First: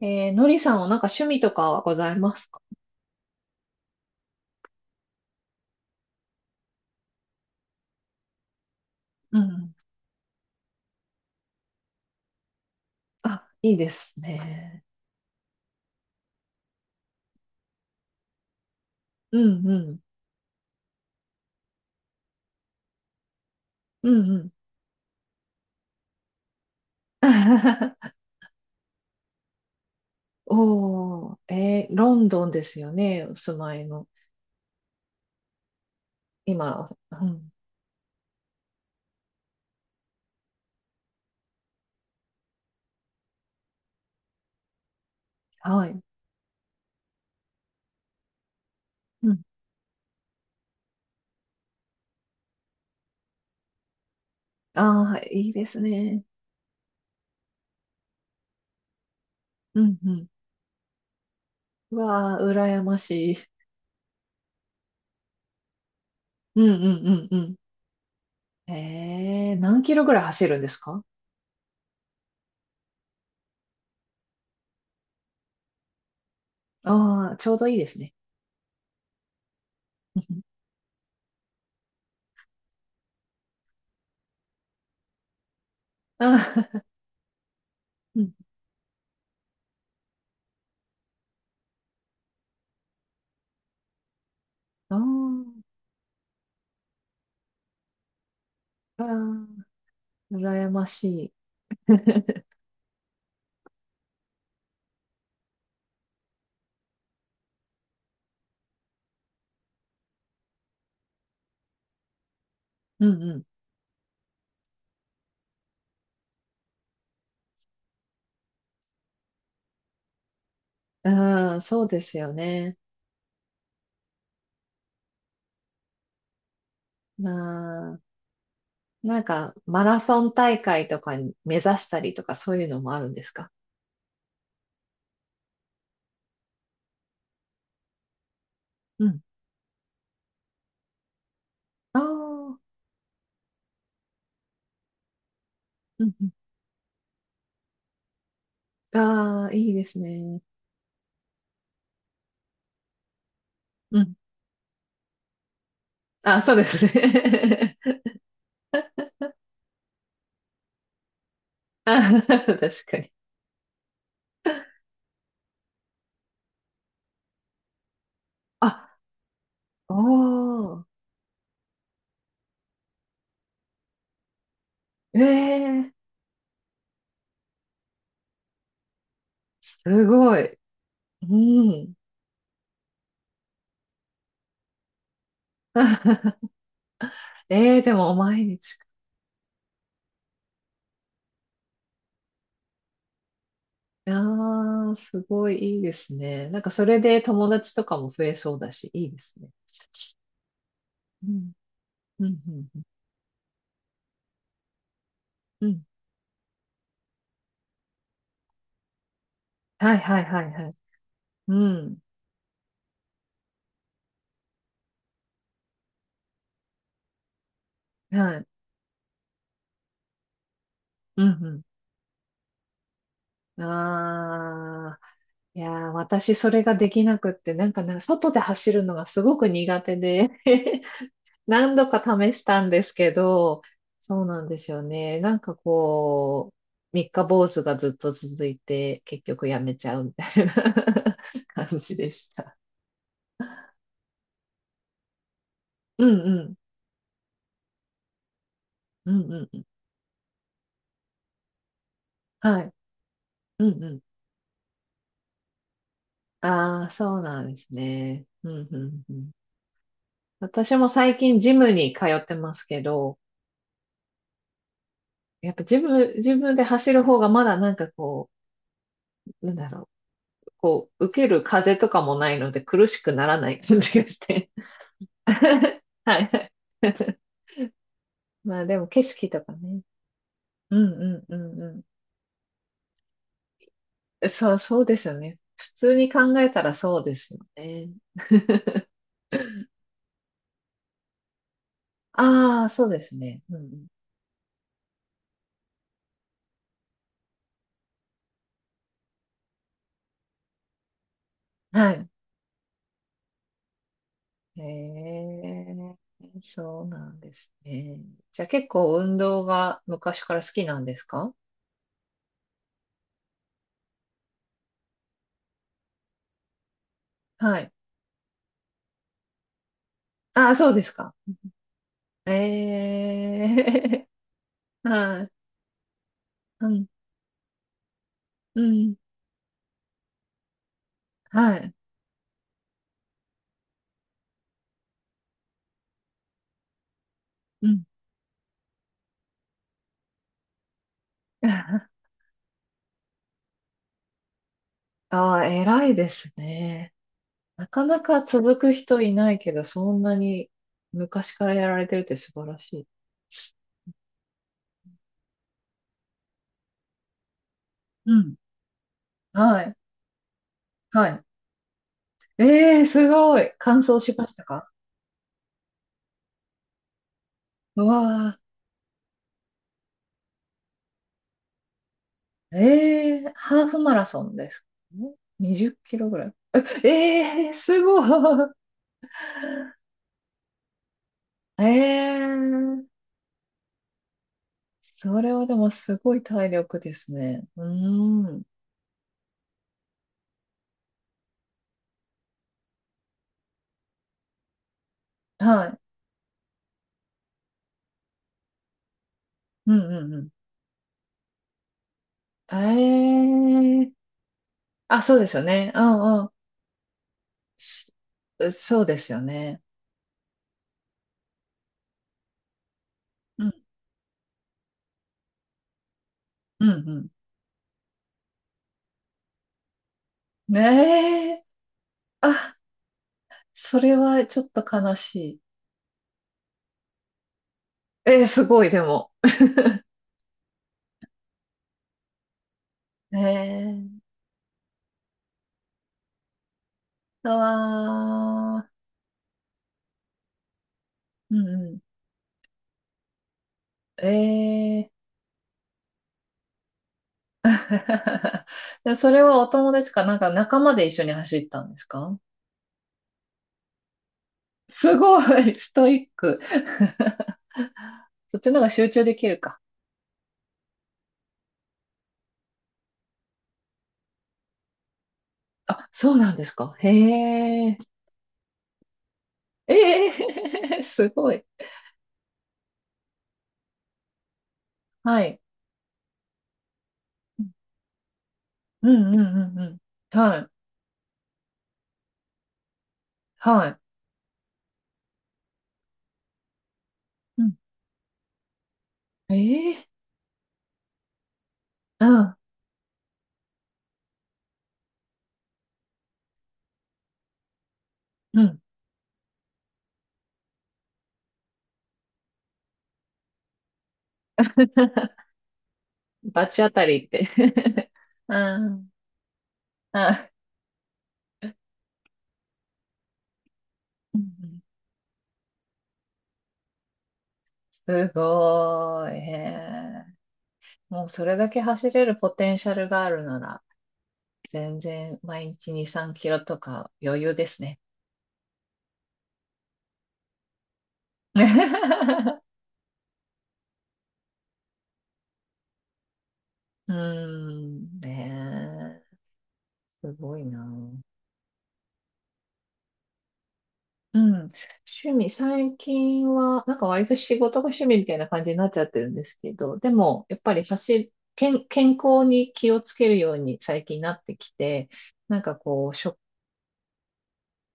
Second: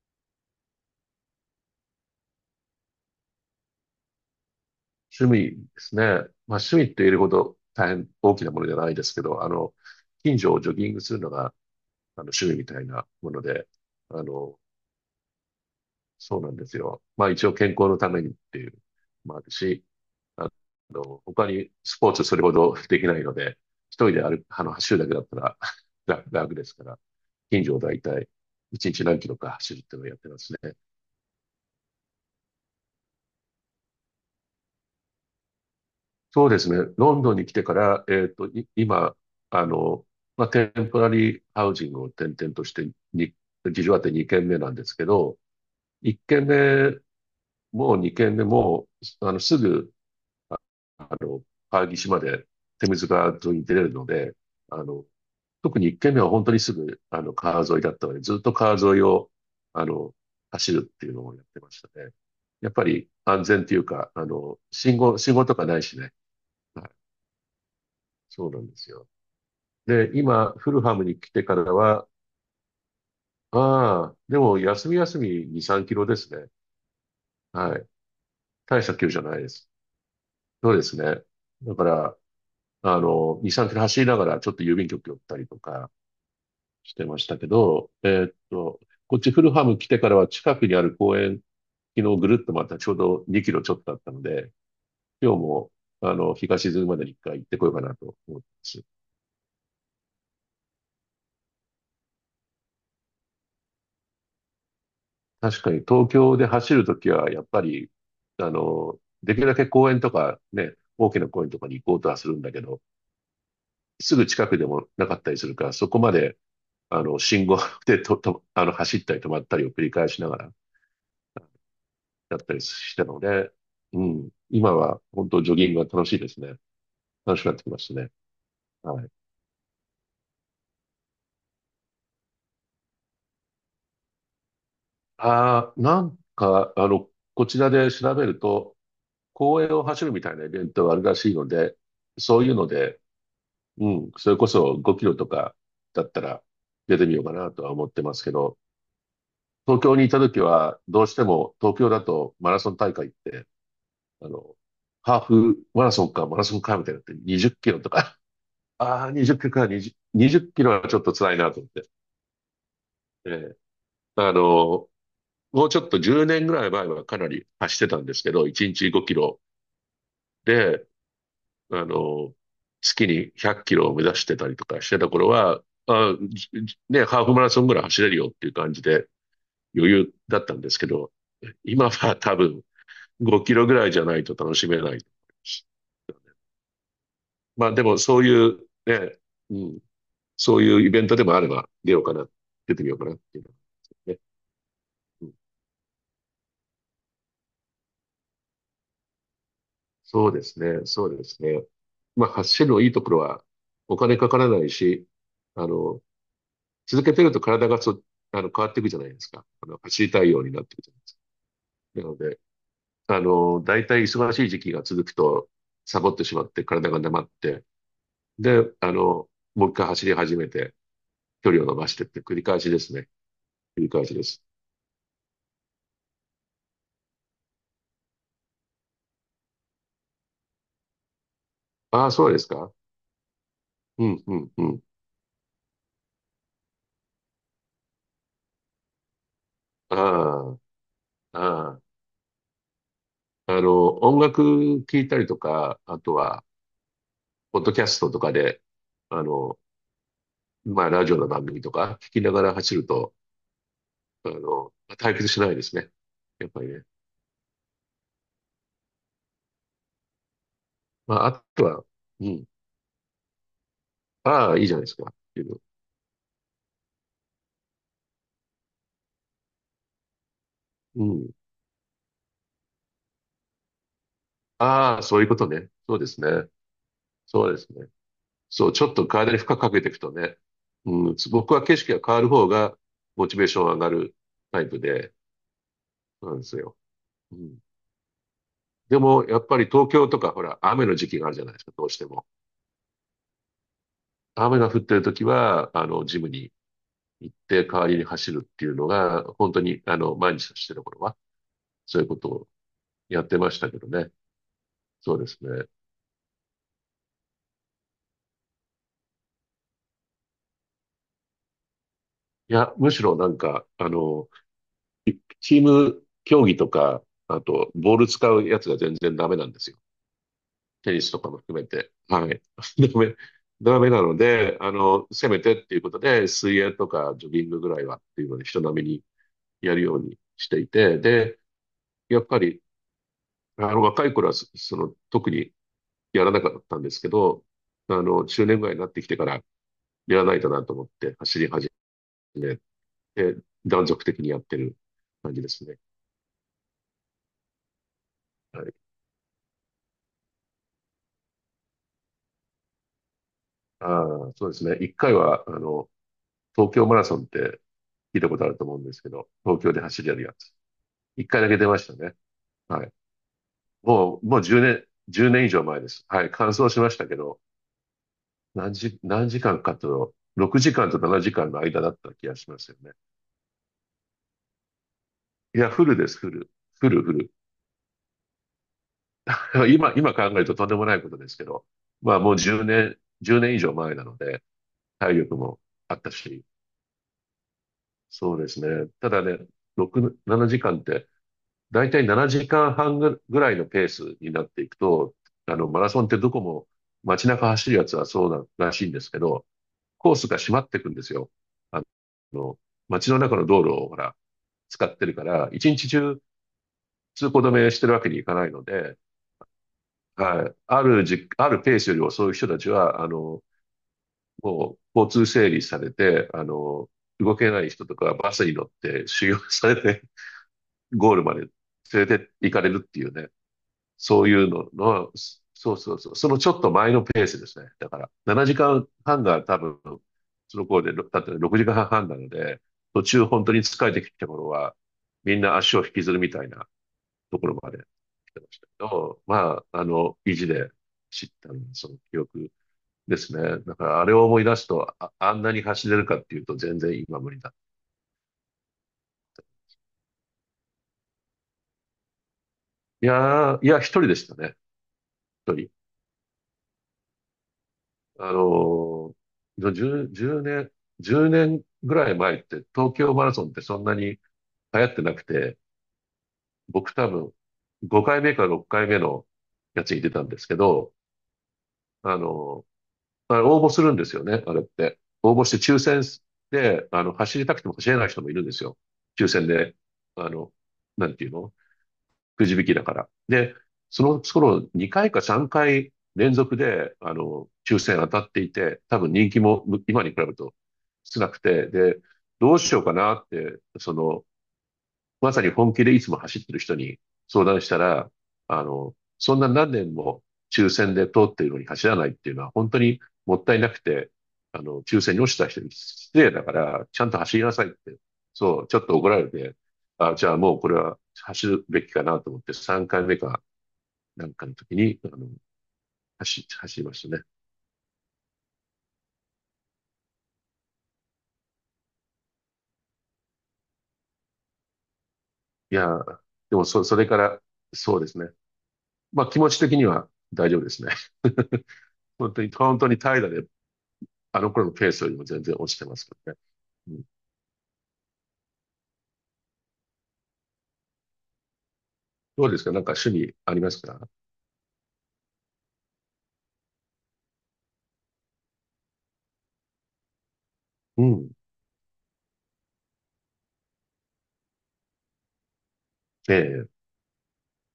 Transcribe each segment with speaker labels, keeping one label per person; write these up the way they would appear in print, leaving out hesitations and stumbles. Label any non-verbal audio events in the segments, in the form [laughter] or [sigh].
Speaker 1: のりさんはなんか趣味とかはございますか？
Speaker 2: 趣味ですね。まあ趣味って言えるほど大変大きなものじゃないですけ
Speaker 1: う
Speaker 2: ど、
Speaker 1: ん。
Speaker 2: 近所をジョギングするのが趣味みたいなもの
Speaker 1: あ、
Speaker 2: で、
Speaker 1: いいです
Speaker 2: あの、
Speaker 1: ね。
Speaker 2: そうなんですよ。まあ一応健康のためにっていうの
Speaker 1: う
Speaker 2: もある
Speaker 1: んう
Speaker 2: し、
Speaker 1: ん。
Speaker 2: あ他にスポーツそれほどできないので、
Speaker 1: う
Speaker 2: 一人で
Speaker 1: んう
Speaker 2: 歩く、
Speaker 1: ん。
Speaker 2: あの、走るだけだったら [laughs] 楽ですから、近所をだい
Speaker 1: [laughs]
Speaker 2: たい1日何キロか走るっていうのをやってますね。
Speaker 1: おー、ロンドンですよね。お住まいの。
Speaker 2: そうですね。
Speaker 1: 今、
Speaker 2: ロン
Speaker 1: う
Speaker 2: ドンに
Speaker 1: ん。
Speaker 2: 来てから、今、あの、まあ、テンポラリーハウジングを転々としてに、事情あって2軒目なんですけど、
Speaker 1: はい。
Speaker 2: 1軒目も2軒目も、
Speaker 1: うん。
Speaker 2: すぐ、ああの、川岸まで手水川沿いに出れるので、あの、
Speaker 1: ああ、いいです
Speaker 2: 特に1軒目
Speaker 1: ね。
Speaker 2: は本当にすぐ、川沿いだったので、ずっと川沿いを、
Speaker 1: う
Speaker 2: あ
Speaker 1: んう
Speaker 2: の、
Speaker 1: ん。
Speaker 2: 走るっていうのをやってました
Speaker 1: う
Speaker 2: ね。
Speaker 1: わあ、
Speaker 2: やっ
Speaker 1: 羨
Speaker 2: ぱ
Speaker 1: ま
Speaker 2: り
Speaker 1: し
Speaker 2: 安
Speaker 1: い。
Speaker 2: 全っていうか、信号とかないしね。
Speaker 1: うん
Speaker 2: は
Speaker 1: う
Speaker 2: い。
Speaker 1: んうんうん。
Speaker 2: そうなんですよ。
Speaker 1: 何キロ
Speaker 2: で、
Speaker 1: ぐらい走
Speaker 2: 今、
Speaker 1: るんで
Speaker 2: フ
Speaker 1: す
Speaker 2: ルハ
Speaker 1: か？
Speaker 2: ムに来てからは、でも休み休み2、3キロですね。
Speaker 1: ああー、ちょうどい
Speaker 2: は
Speaker 1: いで
Speaker 2: い。
Speaker 1: すね。
Speaker 2: 大した距離じゃないです。
Speaker 1: うん
Speaker 2: そうですね。だから、2、3キロ走りながらちょっと郵便局寄ったりとか
Speaker 1: あー、
Speaker 2: してましたけど、
Speaker 1: [laughs] うん。
Speaker 2: こっちフルハム来てからは近くにある公園、昨日ぐるっとまたちょうど2キロちょっとあったので、
Speaker 1: [laughs] あ
Speaker 2: 今日も、
Speaker 1: ー
Speaker 2: 日が沈むまでに1回行ってこようかなと思ってます。
Speaker 1: あー、羨ましい。[laughs]
Speaker 2: 確かに東京で走るときは、やっぱり、できるだけ公園とかね、大きな公園とかに行こうとはするんだけど、
Speaker 1: うんうん
Speaker 2: すぐ近くでもなかったりするから、そこまで、信号 [laughs] でと、と、走ったり止まったりを繰り返しながら
Speaker 1: うん、そうですよ
Speaker 2: やったり
Speaker 1: ね。
Speaker 2: したので、うん、今は本当ジョギングが楽しいですね。楽しくなってきまし
Speaker 1: なあ、
Speaker 2: たね。はい。
Speaker 1: なんか、マラソン大会とかに目指したりとか、そういうのもあるんですか？
Speaker 2: ああ、なんか、こちらで調べると、
Speaker 1: うん。
Speaker 2: 公園を走るみたいなイベントがあるらしいので、
Speaker 1: ああ、
Speaker 2: そうい
Speaker 1: う
Speaker 2: う
Speaker 1: ん
Speaker 2: ので、うん。それこそ5キロとか
Speaker 1: う
Speaker 2: だっ
Speaker 1: ん。
Speaker 2: たら出てみようかなとは思ってますけど、
Speaker 1: ああ、いい
Speaker 2: 東
Speaker 1: で
Speaker 2: 京
Speaker 1: す
Speaker 2: にいた時
Speaker 1: ね。
Speaker 2: はどうしても東京だとマラソン大会って、
Speaker 1: うん。
Speaker 2: あの、ハーフマラソンかマ
Speaker 1: あ、
Speaker 2: ラ
Speaker 1: そう
Speaker 2: ソン
Speaker 1: で
Speaker 2: か
Speaker 1: す
Speaker 2: みたいになって20キ
Speaker 1: ね。
Speaker 2: ロとか、[laughs] ああ、20キロか20、20キロはちょっと辛いなと思っ
Speaker 1: [laughs]
Speaker 2: て。
Speaker 1: あ、確かに。
Speaker 2: ええ、あの、もうちょっと10年ぐらい前はかなり走ってたんですけど、1日
Speaker 1: あ、
Speaker 2: 5キロ
Speaker 1: お
Speaker 2: で、
Speaker 1: ー、
Speaker 2: あの、月に100キロを目指してたりとかしてた
Speaker 1: え
Speaker 2: 頃は、
Speaker 1: え
Speaker 2: あ、じじね、ハーフマラソンぐらい走れるよっていう感じで
Speaker 1: す
Speaker 2: 余裕
Speaker 1: ご
Speaker 2: だった
Speaker 1: い。
Speaker 2: んですけど、
Speaker 1: う
Speaker 2: 今
Speaker 1: ん。
Speaker 2: は多分5キロぐらいじゃないと楽しめない。
Speaker 1: [laughs]
Speaker 2: まあ
Speaker 1: ええ
Speaker 2: で
Speaker 1: で
Speaker 2: も
Speaker 1: も
Speaker 2: そう
Speaker 1: 毎
Speaker 2: いう
Speaker 1: 日。
Speaker 2: ね、うん、そういうイベントでもあれば出ようかな、出てみようかなっていうのがね。
Speaker 1: ああ、す
Speaker 2: うん、
Speaker 1: ごいいいですね。なんかそれで友達とかも増えそうだし、いいですね。
Speaker 2: そうですね、そうで
Speaker 1: う
Speaker 2: す
Speaker 1: ん、
Speaker 2: ね。
Speaker 1: う
Speaker 2: まあ
Speaker 1: ん、う
Speaker 2: 走るの
Speaker 1: ん。
Speaker 2: いいところはお金かからないし、あ
Speaker 1: うん
Speaker 2: の、続けてると体がそあの変わっていくじゃないですか。
Speaker 1: はい
Speaker 2: 走り
Speaker 1: は
Speaker 2: た
Speaker 1: い
Speaker 2: いよ
Speaker 1: は
Speaker 2: うに
Speaker 1: い
Speaker 2: なっ
Speaker 1: は
Speaker 2: て
Speaker 1: い。
Speaker 2: いくじゃないですか。
Speaker 1: うん。
Speaker 2: なので、大体忙しい時期が続くと、サボってしまって体が黙って、
Speaker 1: はい。
Speaker 2: で、もう一回走り始めて、
Speaker 1: う
Speaker 2: 距離
Speaker 1: ん
Speaker 2: を伸ばしてって繰り返しですね。
Speaker 1: うん。
Speaker 2: 繰り返しです。
Speaker 1: ああ。いやー、私それができなくって、なんかね、外で走るのがすごく苦手で [laughs] 何度か
Speaker 2: ああ、そう
Speaker 1: 試
Speaker 2: で
Speaker 1: し
Speaker 2: す
Speaker 1: たん
Speaker 2: か。
Speaker 1: ですけど、
Speaker 2: うん、
Speaker 1: そう
Speaker 2: う
Speaker 1: なん
Speaker 2: ん、
Speaker 1: で
Speaker 2: う
Speaker 1: す
Speaker 2: ん。
Speaker 1: よね。なんかこう、三日坊主がずっと続いて、結局やめち
Speaker 2: あ
Speaker 1: ゃうみたいな
Speaker 2: あ、
Speaker 1: [laughs] 感
Speaker 2: ああ。
Speaker 1: じでした。
Speaker 2: 音楽聴いたりとか、あ
Speaker 1: う
Speaker 2: と
Speaker 1: んう
Speaker 2: は、
Speaker 1: ん。
Speaker 2: ポッドキャストとかで、
Speaker 1: う
Speaker 2: あ
Speaker 1: んう
Speaker 2: の、
Speaker 1: ん。
Speaker 2: まあ、ラジオの番組とか聞きながら
Speaker 1: はい。
Speaker 2: 走ると、
Speaker 1: うんうん。
Speaker 2: 退屈しないですね。やっぱり
Speaker 1: あ
Speaker 2: ね。
Speaker 1: あ、そうなんですね。うんうんうん。私も最
Speaker 2: まあ、
Speaker 1: 近
Speaker 2: あ
Speaker 1: ジ
Speaker 2: と
Speaker 1: ム
Speaker 2: は、
Speaker 1: に通っ
Speaker 2: う
Speaker 1: て
Speaker 2: ん。
Speaker 1: ますけど、
Speaker 2: ああ、いいじゃないですか。ってい
Speaker 1: やっ
Speaker 2: う。
Speaker 1: ぱジム、自分で走る方がまだなんかこう、なんだろう、こ
Speaker 2: う
Speaker 1: う、受け
Speaker 2: ん。
Speaker 1: る風とかもないので苦しくならない感じがして。
Speaker 2: ああ、そういうことね。
Speaker 1: [laughs]
Speaker 2: そうで
Speaker 1: は
Speaker 2: す
Speaker 1: いは
Speaker 2: ね。
Speaker 1: い。[laughs]
Speaker 2: そうですね。
Speaker 1: まあ
Speaker 2: そう、
Speaker 1: で
Speaker 2: ち
Speaker 1: も
Speaker 2: ょっ
Speaker 1: 景
Speaker 2: と
Speaker 1: 色
Speaker 2: 体に
Speaker 1: と
Speaker 2: 負
Speaker 1: か
Speaker 2: 荷かけ
Speaker 1: ね。
Speaker 2: ていくとね。
Speaker 1: うん
Speaker 2: うん、
Speaker 1: うんう
Speaker 2: 僕
Speaker 1: ん
Speaker 2: は景
Speaker 1: う
Speaker 2: 色が変わる方がモチベーション上がる
Speaker 1: ん。そう、
Speaker 2: タイプ
Speaker 1: そうです
Speaker 2: で、
Speaker 1: よね。普通に
Speaker 2: そうな
Speaker 1: 考
Speaker 2: んで
Speaker 1: え
Speaker 2: す
Speaker 1: たら
Speaker 2: よ。
Speaker 1: そうです
Speaker 2: う
Speaker 1: よ
Speaker 2: ん。
Speaker 1: ね。[laughs]
Speaker 2: でも、やっぱり東京とか、ほら、雨の時期があるじゃないですか、どうしても。
Speaker 1: ああ、そうですね。うんうん。
Speaker 2: 雨が降ってる時は、ジムに行って代わりに走るっていうのが、本当に、毎日してる頃は、
Speaker 1: は
Speaker 2: そういう
Speaker 1: い。
Speaker 2: ことをやってましたけどね。
Speaker 1: へ
Speaker 2: そうですね。
Speaker 1: え、そうなんですね。じゃあ結構運動が昔から好きなんですか？
Speaker 2: いや、むしろなんか、チーム競技とか、あ
Speaker 1: は
Speaker 2: と、
Speaker 1: い。
Speaker 2: ボール使うやつが全然ダメなんですよ。
Speaker 1: ああ、そうです
Speaker 2: テニス
Speaker 1: か。
Speaker 2: とかも含めて。はい。[laughs]
Speaker 1: え
Speaker 2: ダメ、ダメな
Speaker 1: え、
Speaker 2: ので、
Speaker 1: [laughs] は
Speaker 2: せ
Speaker 1: い。
Speaker 2: めてっていうことで、水
Speaker 1: う
Speaker 2: 泳
Speaker 1: ん、
Speaker 2: とかジョギングぐらいはっていうので、
Speaker 1: う
Speaker 2: 人並み
Speaker 1: ん、
Speaker 2: にやるようにしていて、で、
Speaker 1: はい。
Speaker 2: やっぱり、若い頃はその、特にやらなかったんですけど、
Speaker 1: うん。
Speaker 2: 中年ぐらいになってきてから、やらないとなと思って、走り始
Speaker 1: [laughs]
Speaker 2: めて、断続的にやってる感
Speaker 1: あ
Speaker 2: じ
Speaker 1: あ、
Speaker 2: ですね。
Speaker 1: 偉いですね。なかなか続
Speaker 2: は
Speaker 1: く
Speaker 2: い。
Speaker 1: 人いないけど、そんなに昔からやられてるって素晴らしい。
Speaker 2: ああ、そうですね。一回は、東京マラソンって
Speaker 1: う
Speaker 2: 聞いた
Speaker 1: ん。
Speaker 2: ことあると思うんですけど、東
Speaker 1: は
Speaker 2: 京
Speaker 1: い。
Speaker 2: で走りやるやつ。
Speaker 1: はい。
Speaker 2: 一回だけ出ましたね。
Speaker 1: ええ、
Speaker 2: はい。
Speaker 1: すごい。完走し
Speaker 2: もう、
Speaker 1: まし
Speaker 2: もう
Speaker 1: た
Speaker 2: 10
Speaker 1: か？
Speaker 2: 年、1年以上前です。はい。完走しましたけど、
Speaker 1: うわ
Speaker 2: 何時間かと、6時間と7時間の間だった気がしますよね。
Speaker 1: ええーハーフマラソンですか？ん？
Speaker 2: いや、
Speaker 1: 20
Speaker 2: フル
Speaker 1: キロ
Speaker 2: です、
Speaker 1: ぐら
Speaker 2: フ
Speaker 1: い。
Speaker 2: ル。
Speaker 1: [laughs]
Speaker 2: フル、フル。
Speaker 1: ええーすごい。
Speaker 2: [laughs] 今考えるととんでもないことですけ
Speaker 1: [laughs] え
Speaker 2: ど、ま
Speaker 1: え
Speaker 2: あもう10年、
Speaker 1: ー
Speaker 2: 10年以上前なので、体
Speaker 1: それ
Speaker 2: 力
Speaker 1: はで
Speaker 2: も
Speaker 1: も
Speaker 2: あ
Speaker 1: す
Speaker 2: った
Speaker 1: ごい
Speaker 2: し、
Speaker 1: 体力ですね。うー
Speaker 2: そう
Speaker 1: ん。
Speaker 2: ですね。ただね、6、7時間って、だいたい7時間半ぐらいのペースになっていくと、
Speaker 1: はい。
Speaker 2: マラソンってどこも街中走るやつはそうならしいんですけど、
Speaker 1: うんう
Speaker 2: コ
Speaker 1: ん
Speaker 2: ー
Speaker 1: う
Speaker 2: ス
Speaker 1: ん。
Speaker 2: が閉まっていくんですよ。あ
Speaker 1: え
Speaker 2: の、街の
Speaker 1: え
Speaker 2: 中の道路を
Speaker 1: ー
Speaker 2: ほら、使っ
Speaker 1: あ、
Speaker 2: てる
Speaker 1: そう
Speaker 2: か
Speaker 1: ですよ
Speaker 2: ら、一
Speaker 1: ね。う
Speaker 2: 日
Speaker 1: ん
Speaker 2: 中
Speaker 1: うん。
Speaker 2: 通行止めして
Speaker 1: し
Speaker 2: るわけにいかないの
Speaker 1: そうで
Speaker 2: で、
Speaker 1: すよね。
Speaker 2: はい。あるじ、あるペースより遅い人たちは、
Speaker 1: うん。
Speaker 2: もう交通整理されて、
Speaker 1: うん
Speaker 2: 動けない人とかはバスに乗って修行されて、
Speaker 1: うん。
Speaker 2: ゴール
Speaker 1: え
Speaker 2: まで
Speaker 1: え
Speaker 2: 連れて行
Speaker 1: あ、
Speaker 2: かれるっていうね。
Speaker 1: それ
Speaker 2: そ
Speaker 1: は
Speaker 2: う
Speaker 1: ちょ
Speaker 2: いう
Speaker 1: っと
Speaker 2: の
Speaker 1: 悲
Speaker 2: の、
Speaker 1: しい。
Speaker 2: そうそうそう、そのちょっと前のペースですね。だか
Speaker 1: えー
Speaker 2: ら、
Speaker 1: す
Speaker 2: 7
Speaker 1: ご
Speaker 2: 時
Speaker 1: い、でも。
Speaker 2: 間半が多分、その頃で、ろだって6時間半なので、途中本当に疲れ
Speaker 1: ええ
Speaker 2: てきた頃は、みんな足を引きずるみたいなところまで来てました
Speaker 1: ああ
Speaker 2: けど、まあ、意地で知っ
Speaker 1: ー、うん
Speaker 2: た
Speaker 1: う
Speaker 2: そ
Speaker 1: ん。
Speaker 2: の記憶ですね。だから、あ
Speaker 1: え
Speaker 2: れを思い出す
Speaker 1: え
Speaker 2: と、あ、あんなに走れるかっていうと、全然今無理だ。
Speaker 1: [laughs] で、それはお友達かなんか仲間で一緒に走ったんですか？
Speaker 2: いやー、いや、一人でしたね。
Speaker 1: すご
Speaker 2: 一
Speaker 1: い、
Speaker 2: 人。
Speaker 1: ストイック。[laughs]
Speaker 2: あ
Speaker 1: そっちの方が集中で
Speaker 2: の、
Speaker 1: きるか。
Speaker 2: 10、10年、1年ぐらい前って東京マラソンってそんなに流行ってなくて、
Speaker 1: あ、そうなんですか。へ
Speaker 2: 僕多分
Speaker 1: え。
Speaker 2: 5回目か6回目のやつに
Speaker 1: え
Speaker 2: 出たんですけ
Speaker 1: え [laughs]
Speaker 2: ど、
Speaker 1: すごい。
Speaker 2: あの、あれ応募するんですよね、あれって。
Speaker 1: は
Speaker 2: 応
Speaker 1: い。
Speaker 2: 募して抽選で、走りたくても走れない人もいるんですよ。
Speaker 1: うんうんう
Speaker 2: 抽選
Speaker 1: んう
Speaker 2: で、
Speaker 1: ん。
Speaker 2: あ
Speaker 1: はい。
Speaker 2: の、なんていうのくじ引きだから。で、
Speaker 1: はい。
Speaker 2: その頃2回か3回連続で、
Speaker 1: うん。
Speaker 2: 抽選当たっていて、多分人気も
Speaker 1: ええ
Speaker 2: 今に比べると少なくて、で、
Speaker 1: うん。
Speaker 2: どうしようかなって、その、まさに本気でいつも走ってる人に相談したら、
Speaker 1: うん。
Speaker 2: そんな何年も抽選で通っているのに走らないっていうのは本当にもったいなくて、抽選に
Speaker 1: [laughs]
Speaker 2: 落ちた人に失礼だ
Speaker 1: 罰
Speaker 2: か
Speaker 1: 当た
Speaker 2: ら、ち
Speaker 1: り
Speaker 2: ゃ
Speaker 1: っ
Speaker 2: んと
Speaker 1: て
Speaker 2: 走りなさいっ
Speaker 1: [laughs]
Speaker 2: て、
Speaker 1: う
Speaker 2: そう、ちょっ
Speaker 1: ん。
Speaker 2: と怒られて、あ、じ
Speaker 1: あ、
Speaker 2: ゃあもうこれは走るべきかなと思って3回目か
Speaker 1: うん
Speaker 2: なんか
Speaker 1: う
Speaker 2: の
Speaker 1: ん
Speaker 2: 時に、走りましたね。
Speaker 1: すごい。へえ。もうそれだけ走れるポテンシャルがあるなら、全然毎日
Speaker 2: い
Speaker 1: 2、
Speaker 2: や
Speaker 1: 3
Speaker 2: ー、
Speaker 1: キロ
Speaker 2: で
Speaker 1: と
Speaker 2: もそ、
Speaker 1: か
Speaker 2: それか
Speaker 1: 余裕
Speaker 2: ら、
Speaker 1: ですね。
Speaker 2: そうですね。まあ気持ち的には大丈夫ですね。本
Speaker 1: [laughs]
Speaker 2: 当に、本当に怠惰で、あの頃のペースよりも全然落ちてますけどね。
Speaker 1: う
Speaker 2: う
Speaker 1: ー
Speaker 2: ん。
Speaker 1: ん、ねえ、すごいな。う
Speaker 2: どうですか？なんか趣味ありますか？
Speaker 1: ん、趣味、最近は、なんか割と仕事が趣味みたいな感じになっちゃってるんですけど、でも、やっぱり
Speaker 2: うん。
Speaker 1: 健康に気をつけるように最近なってきて、なんかこう、
Speaker 2: ええ。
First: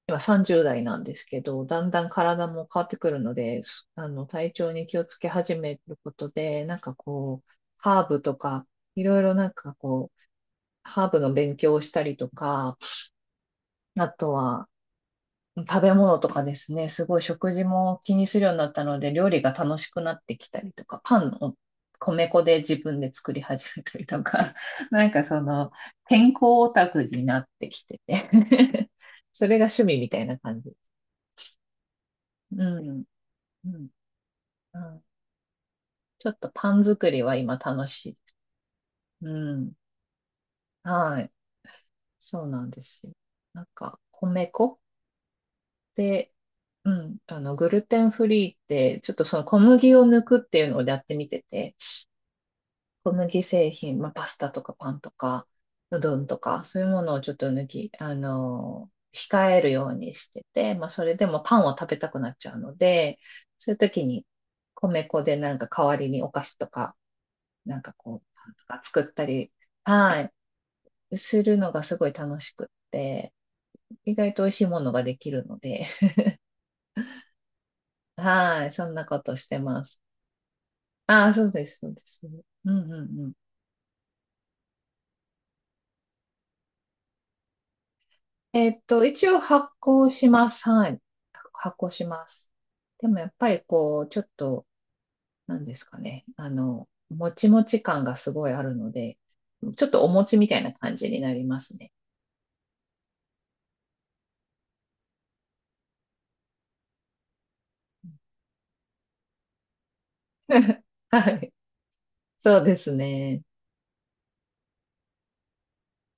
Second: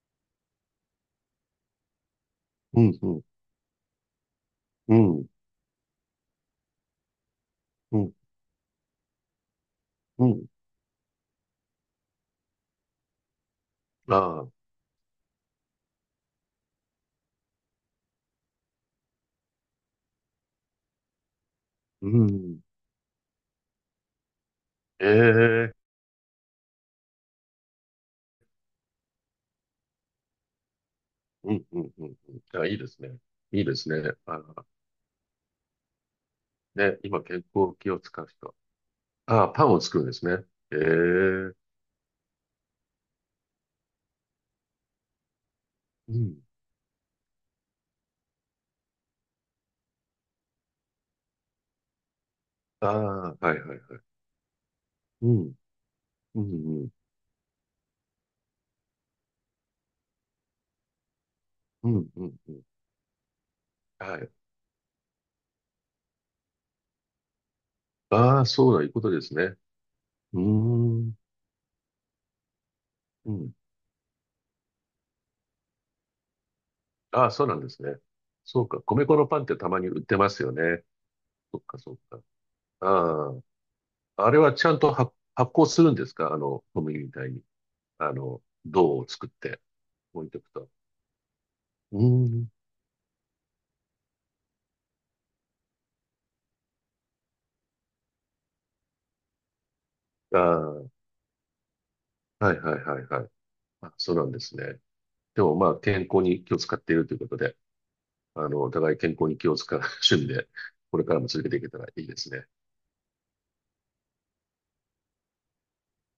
Speaker 1: 今30代なんですけど、だんだん体も変
Speaker 2: う
Speaker 1: わって
Speaker 2: ん、
Speaker 1: く
Speaker 2: う
Speaker 1: る
Speaker 2: ん、
Speaker 1: ので、すあの、体調に
Speaker 2: う
Speaker 1: 気をつけ
Speaker 2: ん、
Speaker 1: 始めることで、なんかこう、
Speaker 2: う
Speaker 1: ハー
Speaker 2: ん、
Speaker 1: ブとか、いろいろなんかこう、
Speaker 2: うん。
Speaker 1: ハーブの勉強をしたりとか、あ
Speaker 2: あ
Speaker 1: と
Speaker 2: あ、
Speaker 1: は食べ物とかですね、すごい食事も気にするようになったので、料理が楽しくなってきたりとか、パンを
Speaker 2: う
Speaker 1: 米粉で
Speaker 2: ん。
Speaker 1: 自分で作り始めたりとか、[laughs] な
Speaker 2: え
Speaker 1: んかその、
Speaker 2: え。
Speaker 1: 健康オタクになってきてて [laughs] それが趣味みたいな感じです。
Speaker 2: うん、うん、うん。うん、
Speaker 1: うん。
Speaker 2: あ、いいですね。いい
Speaker 1: う
Speaker 2: です
Speaker 1: ん
Speaker 2: ね。ああ、
Speaker 1: うん、ちょっとパン
Speaker 2: ね、
Speaker 1: 作り
Speaker 2: 今、
Speaker 1: は
Speaker 2: 健
Speaker 1: 今
Speaker 2: 康
Speaker 1: 楽
Speaker 2: 器を
Speaker 1: しいで
Speaker 2: 使う
Speaker 1: す。
Speaker 2: 人。ああ、
Speaker 1: う
Speaker 2: パン
Speaker 1: ん。
Speaker 2: を作るんですね。ええ。
Speaker 1: はい。
Speaker 2: う
Speaker 1: そうなんですよ。なんか、米粉で、
Speaker 2: ん。
Speaker 1: うん、グルテンフリーって、ちょっとその小麦を抜くっていうのをやってみてて、
Speaker 2: ああ、
Speaker 1: 小麦
Speaker 2: はい、
Speaker 1: 製
Speaker 2: はい、は
Speaker 1: 品、まあ、
Speaker 2: い。
Speaker 1: パスタとかパンと
Speaker 2: う
Speaker 1: か、
Speaker 2: ん、
Speaker 1: うどんと
Speaker 2: う
Speaker 1: か、そ
Speaker 2: ん、
Speaker 1: うい
Speaker 2: う
Speaker 1: う
Speaker 2: ん、
Speaker 1: ものをちょっと抜き、あの、控えるようにしてて、まあ、それでもパンを
Speaker 2: う
Speaker 1: 食
Speaker 2: ん、
Speaker 1: べたく
Speaker 2: う
Speaker 1: なっ
Speaker 2: ん。
Speaker 1: ち
Speaker 2: う
Speaker 1: ゃう
Speaker 2: ん、
Speaker 1: ので、そういう時
Speaker 2: は
Speaker 1: に
Speaker 2: い。
Speaker 1: 米粉でなんか代わりにお菓子とか、なんかこう、
Speaker 2: ああ、
Speaker 1: パンと
Speaker 2: そう
Speaker 1: か
Speaker 2: だ、いうこ
Speaker 1: 作
Speaker 2: と
Speaker 1: っ
Speaker 2: で
Speaker 1: た
Speaker 2: す
Speaker 1: り、
Speaker 2: ね。
Speaker 1: はい。
Speaker 2: うーん。
Speaker 1: するのがすごい楽しくっ
Speaker 2: う
Speaker 1: て、
Speaker 2: ん。
Speaker 1: 意外と美味しいものができるので、[laughs]
Speaker 2: ああ、そうなんですね。そ
Speaker 1: は
Speaker 2: う
Speaker 1: い、
Speaker 2: か。
Speaker 1: そんな
Speaker 2: 米粉
Speaker 1: こ
Speaker 2: の
Speaker 1: と
Speaker 2: パンっ
Speaker 1: し
Speaker 2: て
Speaker 1: て
Speaker 2: たま
Speaker 1: ま
Speaker 2: に売
Speaker 1: す。
Speaker 2: ってますよね。
Speaker 1: ああ、そう
Speaker 2: そっ
Speaker 1: で
Speaker 2: か、
Speaker 1: す、そう
Speaker 2: そっ
Speaker 1: で
Speaker 2: か。
Speaker 1: す。うんうんう
Speaker 2: あ
Speaker 1: ん。
Speaker 2: あ。あれはちゃんと発酵するんですか？小麦みたいに。銅を作
Speaker 1: 一
Speaker 2: っ
Speaker 1: 応
Speaker 2: て
Speaker 1: 発行
Speaker 2: 置
Speaker 1: し
Speaker 2: いてお
Speaker 1: ま
Speaker 2: くと。
Speaker 1: す。はい。発行
Speaker 2: う
Speaker 1: し
Speaker 2: ー
Speaker 1: ます。
Speaker 2: ん。
Speaker 1: でもやっぱりこう、ちょっと、なんですかね。もちもち感がすごいあるので、ちょっとお餅みたいな
Speaker 2: あ
Speaker 1: 感じになりますね。
Speaker 2: あ、はいはいはいはい。あ、そうなんですね。でもまあ、健康に気を使っているということで、お互い健康に気を使う趣味で、
Speaker 1: [laughs]
Speaker 2: これからも
Speaker 1: は
Speaker 2: 続け
Speaker 1: い。
Speaker 2: ていけたらいいですね。
Speaker 1: そうですね。